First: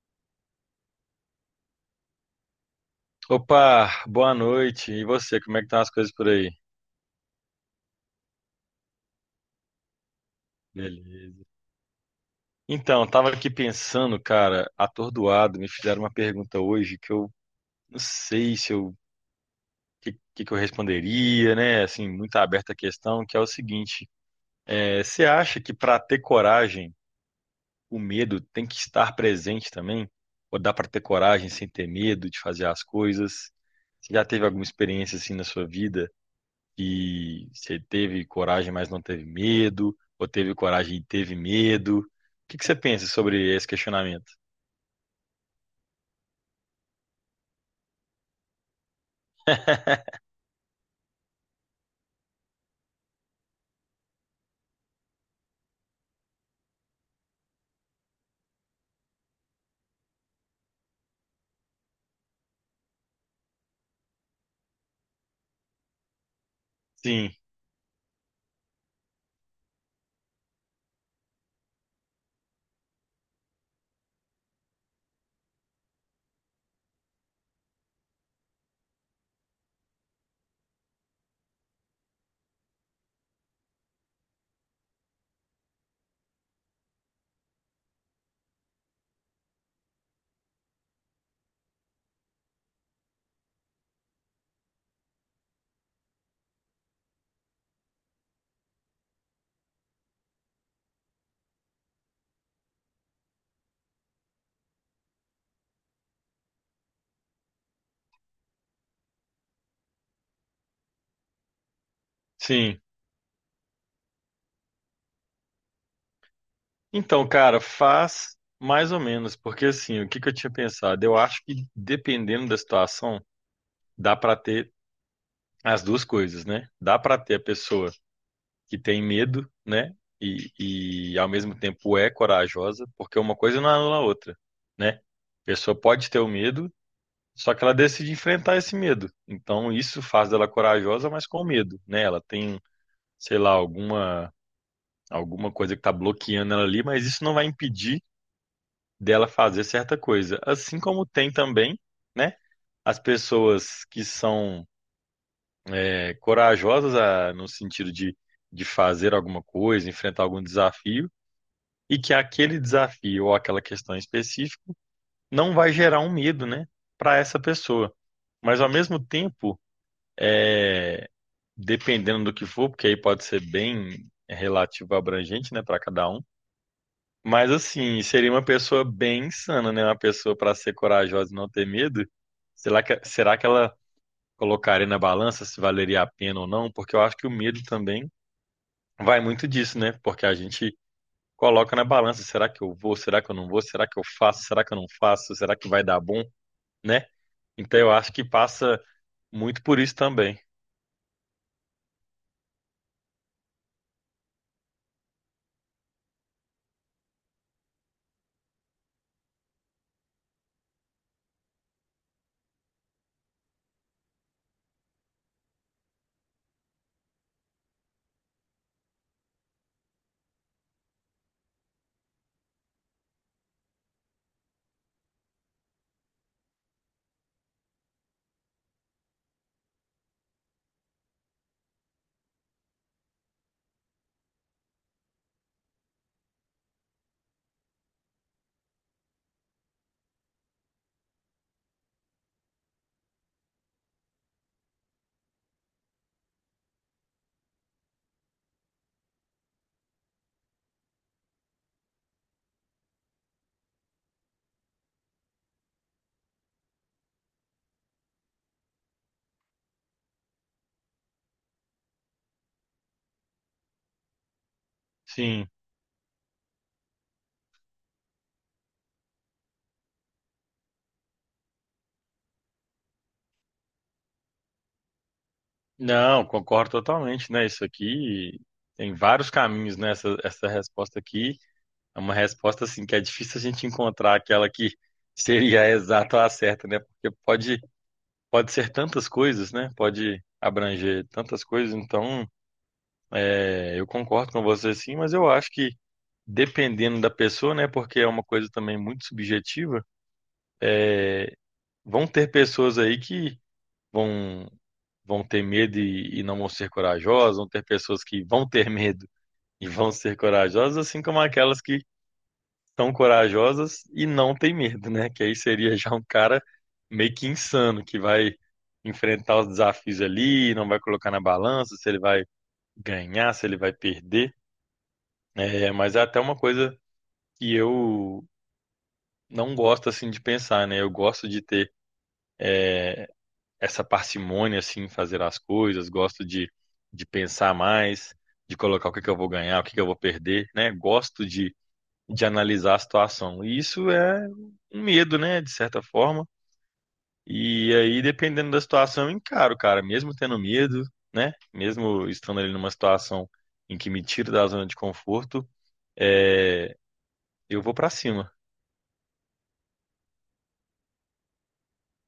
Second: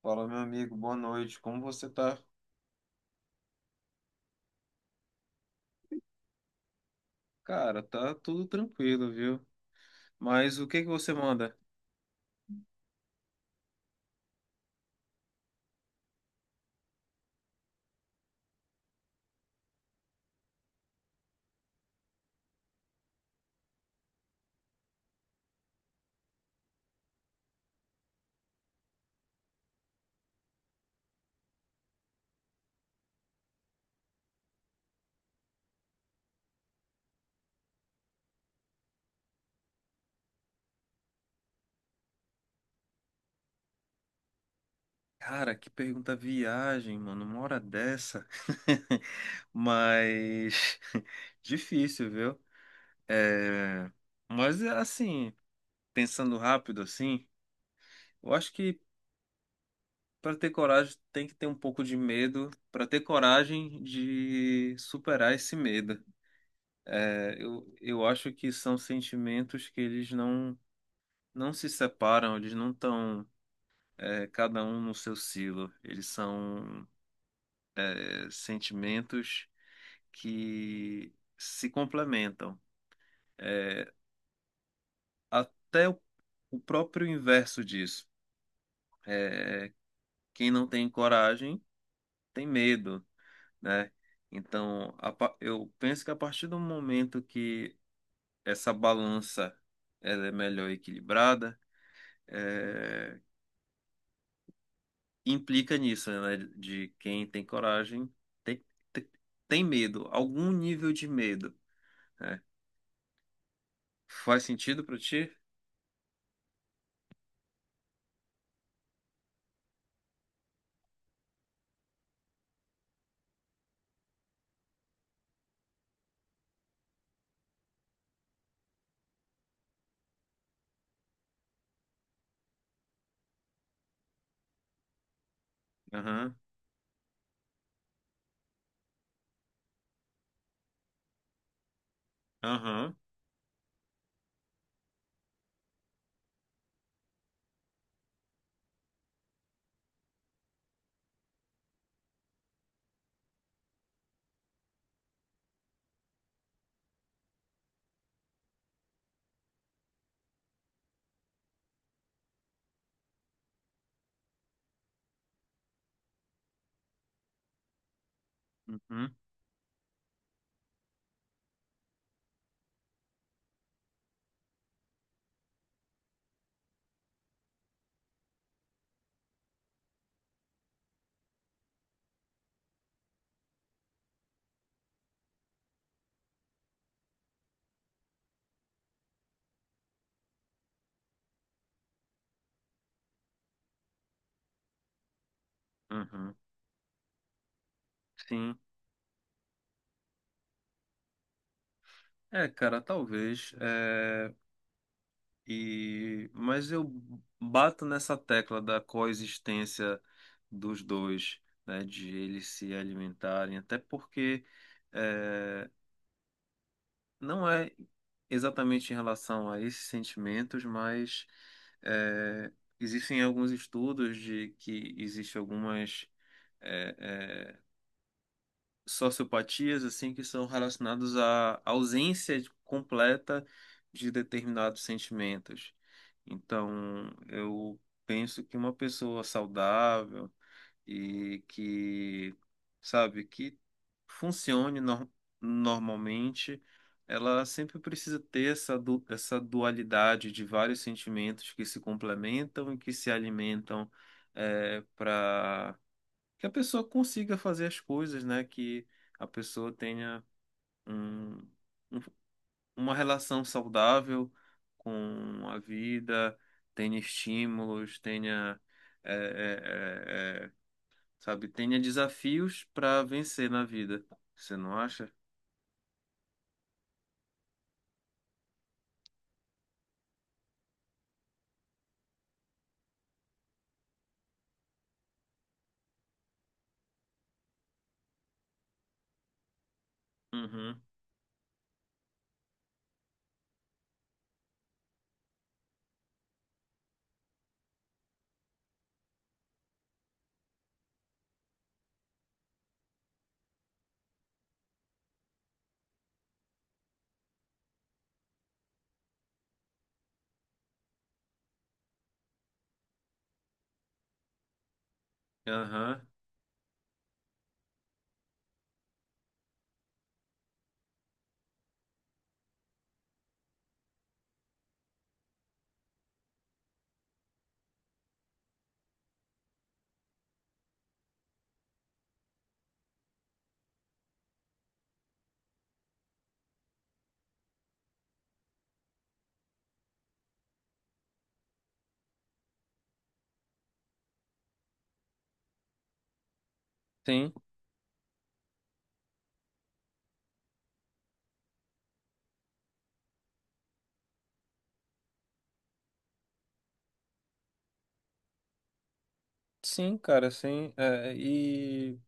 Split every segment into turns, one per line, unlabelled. Fala, meu amigo, boa noite. Como você tá?
Opa, boa noite. E você, como é que estão as coisas por aí?
Cara, tá tudo tranquilo, viu? Mas o que que você
Beleza.
manda?
Então, tava aqui pensando, cara, atordoado, me fizeram uma pergunta hoje que eu não sei se eu que eu responderia, né? Assim, muito aberta a questão, que é o seguinte: você acha que para ter coragem, o medo tem que estar presente também? Ou dá para ter coragem sem ter medo de fazer as coisas? Você já teve alguma experiência assim na sua vida? Que você teve coragem, mas não teve medo, ou teve coragem e teve medo? O que que você pensa sobre esse questionamento?
Cara, que pergunta viagem, mano, uma hora dessa. Mas difícil, viu? É... Mas é assim, pensando rápido assim, eu acho que para ter coragem tem que ter um pouco de medo, para ter coragem de superar esse medo.
Sim,
Eu acho que são sentimentos que eles não se separam, eles não estão cada um no seu silo. Eles são sentimentos que se complementam. É, até o próprio inverso disso. É, quem não tem coragem tem medo, né? Então, eu penso que a partir do momento que essa balança ela é melhor equilibrada, eh, implica nisso, né? De quem tem coragem tem, tem, tem medo, algum nível de medo. É.
sim.
Faz sentido pra ti?
Então, cara, faz mais ou menos, porque assim, o que que eu tinha pensado? Eu acho que dependendo da situação, dá pra ter as duas coisas, né? Dá pra ter a pessoa que tem medo, né? E ao mesmo tempo é corajosa, porque uma coisa não anula a outra, né? A pessoa pode ter o
Aham,
medo. Só que ela decide enfrentar esse medo. Então isso faz dela corajosa, mas com medo, né? Ela tem,
aham,
sei lá, alguma coisa que tá bloqueando ela ali, mas isso não vai impedir dela fazer certa coisa. Assim como tem também, né? As pessoas que são corajosas a- no sentido de fazer alguma coisa, enfrentar algum desafio, e que aquele desafio ou aquela questão específica não vai gerar um medo, né? Para essa pessoa. Mas ao mesmo
uhum,
tempo dependendo do que for, porque aí pode ser bem relativo abrangente, né, para cada um. Mas assim, seria uma pessoa bem insana, né? Uma pessoa para ser corajosa e não ter medo. Será que ela colocaria na balança se valeria a pena ou não? Porque eu acho que o medo também vai muito disso, né? Porque a gente coloca na balança, será que eu vou? Será que eu não vou? Será que eu faço? Será que eu não faço? Será que vai dar bom,
uhum.
né? Então eu acho que
Sim.
passa muito por isso também.
É, cara, talvez. Mas eu bato nessa tecla da coexistência dos dois, né? De eles se alimentarem, até porque. é, não é exatamente em relação a esses sentimentos, mas é, existem alguns estudos de que existe algumas eh, eh, sociopatias assim que são relacionados à completa de determinados sentimentos. Então, eu penso que uma pessoa saudável e que, sabe, que funcione nor- normalmente, ela sempre precisa ter essa dualidade de vários sentimentos que se complementam e que se alimentam que a pessoa consiga fazer as coisas, né? Que a pessoa tenha um, um- uma relação saudável com
Sim.
a vida, tenha estímulos, tenha, é, é, é, é, sabe, tenha desafios para vencer na vida. Você não acha?
Não, concordo totalmente, né? Isso aqui tem vários caminhos, né? Essa resposta aqui é uma resposta assim que é difícil a gente encontrar aquela que seria a exata ou a certa, né? Porque pode, pode ser tantas coisas, né? Pode
Uhum.
abranger tantas coisas. Então, eu concordo com você sim, mas eu acho que dependendo da pessoa, né? Porque é uma coisa também muito subjetiva. é, Vão ter pessoas aí que vão vão ter medo e não vão ser corajosas, vão ter pessoas que vão ter medo e vão ser corajosas, assim como aquelas que são corajosas e não têm medo, né? Que aí seria já um
Aham.
cara meio que insano, que vai enfrentar os desafios ali, não vai colocar na balança se ele vai ganhar, se ele vai perder. É, mas é até uma coisa que eu não gosto assim de pensar, né? Eu gosto de ter essa parcimônia assim em fazer as coisas, gosto de pensar mais, de colocar o que é que eu vou ganhar, o que é que eu vou perder, né? Gosto de analisar a situação. E isso é um medo, né, de certa forma.
Sim,
E aí, dependendo da situação, eu encaro, cara, mesmo tendo medo, né? Mesmo estando ali numa situação em que me tira da zona de conforto, é, eu vou pra cima.
sim, cara, sim. É, e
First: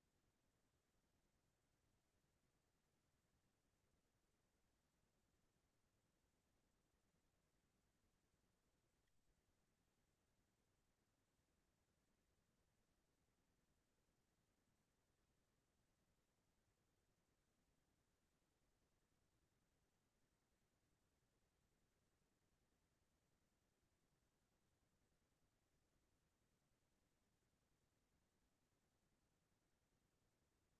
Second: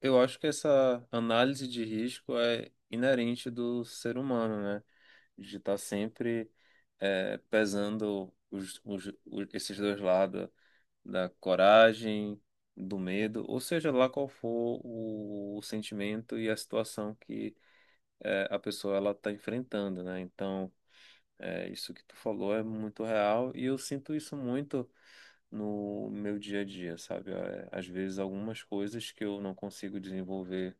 eu acho que essa análise de risco é inerente do ser humano, né? De estar sempre pesando esses dois lados da coragem, do medo, ou seja lá qual for o sentimento e a situação que a pessoa ela está enfrentando, né? Então, isso que tu falou é muito real e eu sinto isso muito no meu dia a dia, sabe? É, às vezes algumas coisas que eu não consigo desenvolver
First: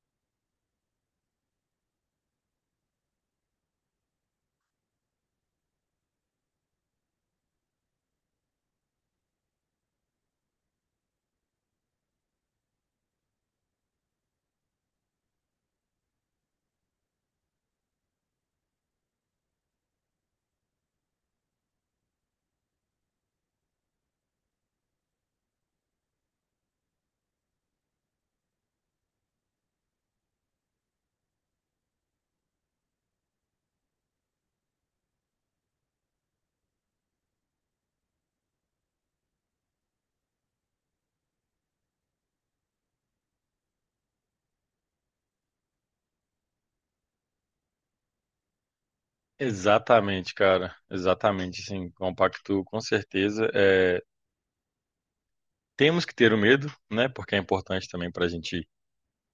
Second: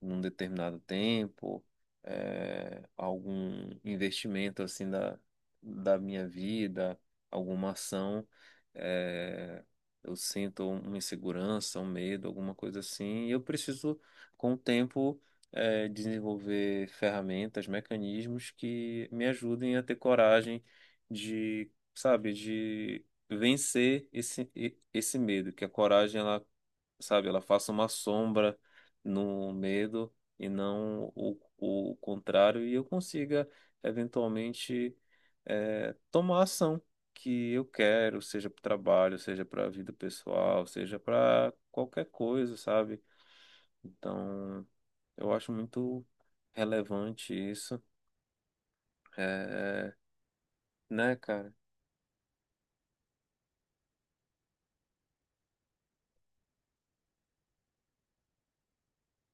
num determinado tempo, algum investimento assim da minha vida, alguma ação, eh, eu sinto uma insegurança, um medo, alguma coisa assim, e eu preciso, com o tempo, desenvolver ferramentas, mecanismos que me ajudem a ter coragem de, sabe, de vencer esse medo, que a coragem ela sabe? Ela faça uma sombra no medo e não o contrário, e eu consiga eventualmente tomar a ação que eu quero, seja para o trabalho, seja para a vida pessoal, seja para qualquer coisa, sabe? Então, eu acho muito relevante isso, é
Exatamente, cara.
né, cara?
Exatamente, sim, compacto com certeza. É, temos que ter o medo, né? Porque é importante também para a gente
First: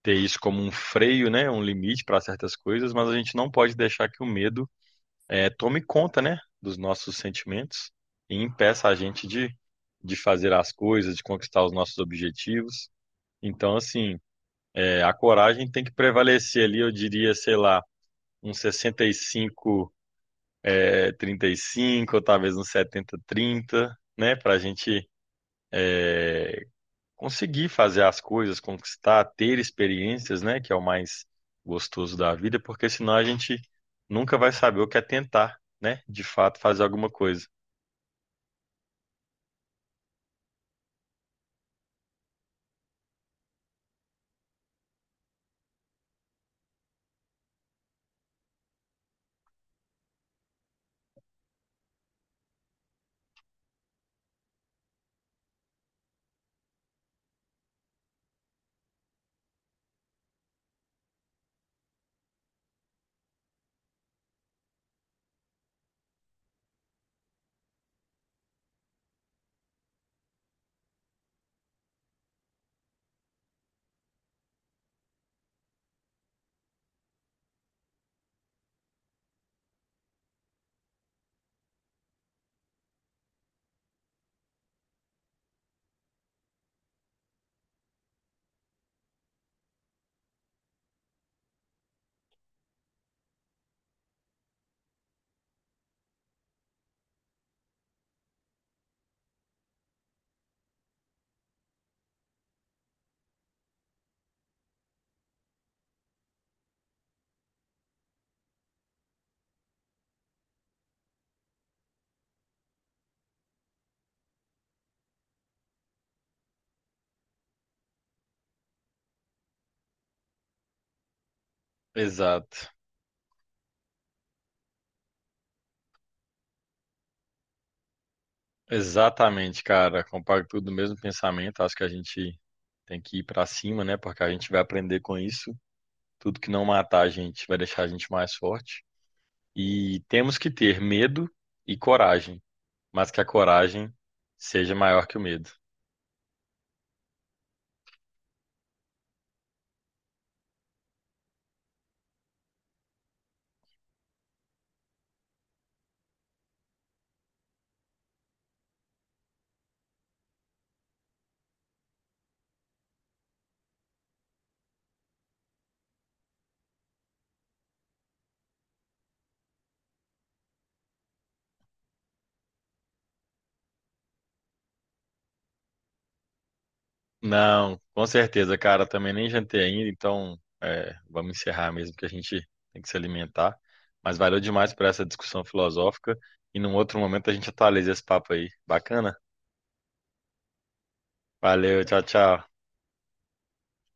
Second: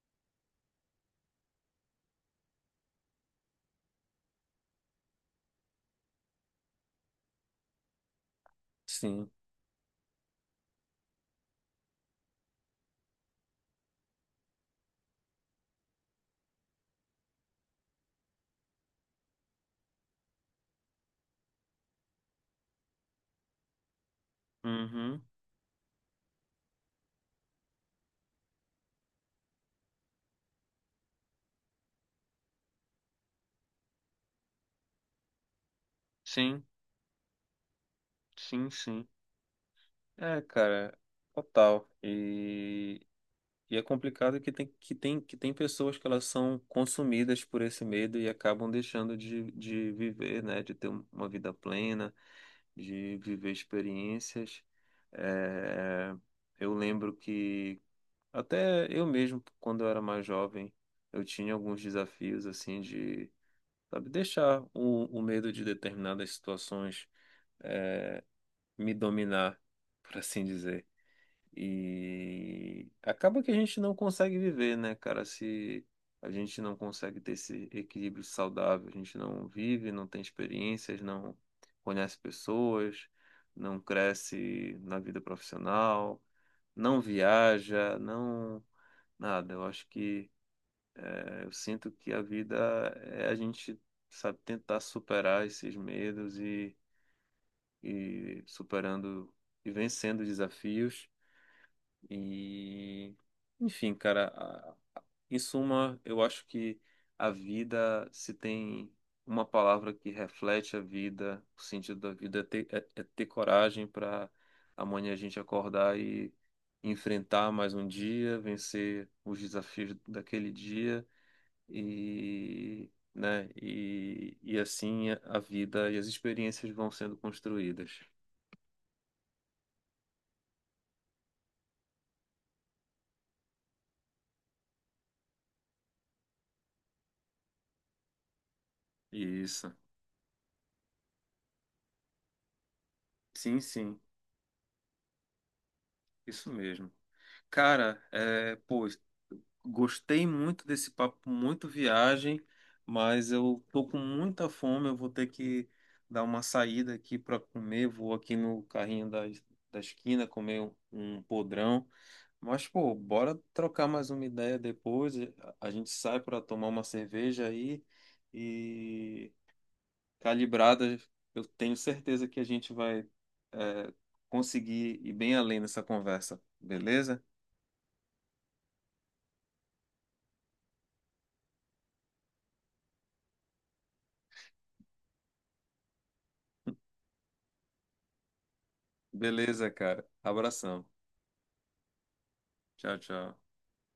ter isso como um freio, né? Um limite para certas coisas, mas a gente não pode deixar que o medo tome conta, né? Dos nossos sentimentos e impeça a gente
Sim.
de fazer as coisas, de conquistar os nossos objetivos. Então, assim, a coragem tem que prevalecer ali, eu diria, sei lá, um 65, 35, ou talvez um 70, 30, né? Para a gente
Uhum.
conseguir fazer as coisas, conquistar, ter experiências, né, que é o mais gostoso da vida, porque senão a gente nunca vai saber o que é tentar, né, de fato
Sim,
fazer alguma coisa.
sim, sim. É, cara, total. E é complicado que tem pessoas que elas são consumidas por esse medo e acabam deixando de viver, né? De ter uma vida plena, de viver experiências. É, eu lembro que até eu mesmo, quando eu era mais jovem, eu tinha alguns desafios assim de, sabe, deixar o medo de determinadas situações me dominar, por assim dizer. E acaba que a gente não consegue viver, né, cara? Se a gente não consegue ter esse equilíbrio saudável, a gente não vive, não tem experiências, não conhece pessoas, não cresce na vida profissional, não viaja, não nada. Eu acho que eu sinto que a vida é a gente, sabe, tentar superar esses medos e superando e vencendo desafios E, enfim, cara, em suma, eu acho que a vida, se tem uma palavra que reflete a vida, o sentido da vida, é ter, é ter coragem para amanhã a gente acordar e enfrentar mais um dia, vencer os desafios daquele dia
Exato.
e, né, e assim a vida e as experiências vão sendo construídas.
Exatamente, cara. Compacto tudo no mesmo pensamento. Acho que a gente tem que ir pra cima, né, porque a gente vai aprender com isso. Tudo que não matar a gente vai deixar a gente mais forte.
Isso.
E temos que ter medo e coragem, mas que a
Sim,
coragem
sim,
seja maior que o medo.
isso mesmo. Cara, é, pô, gostei muito desse papo, muito viagem, mas eu tô com muita fome, eu vou ter que dar uma saída aqui para comer, vou aqui no carrinho da, da esquina comer um podrão. Mas, pô, bora trocar mais uma ideia depois, a gente sai para tomar uma cerveja aí e calibrada, eu tenho certeza que a gente vai, é, conseguir ir bem além nessa conversa, beleza?
Não, com certeza, cara. Também nem jantei ainda, então é, vamos encerrar mesmo, que a gente tem que se alimentar. Mas valeu demais por essa discussão filosófica. E num outro momento a gente atualiza esse papo aí. Bacana?
Beleza, cara. Abração.
Valeu, tchau, tchau.
Tchau, tchau.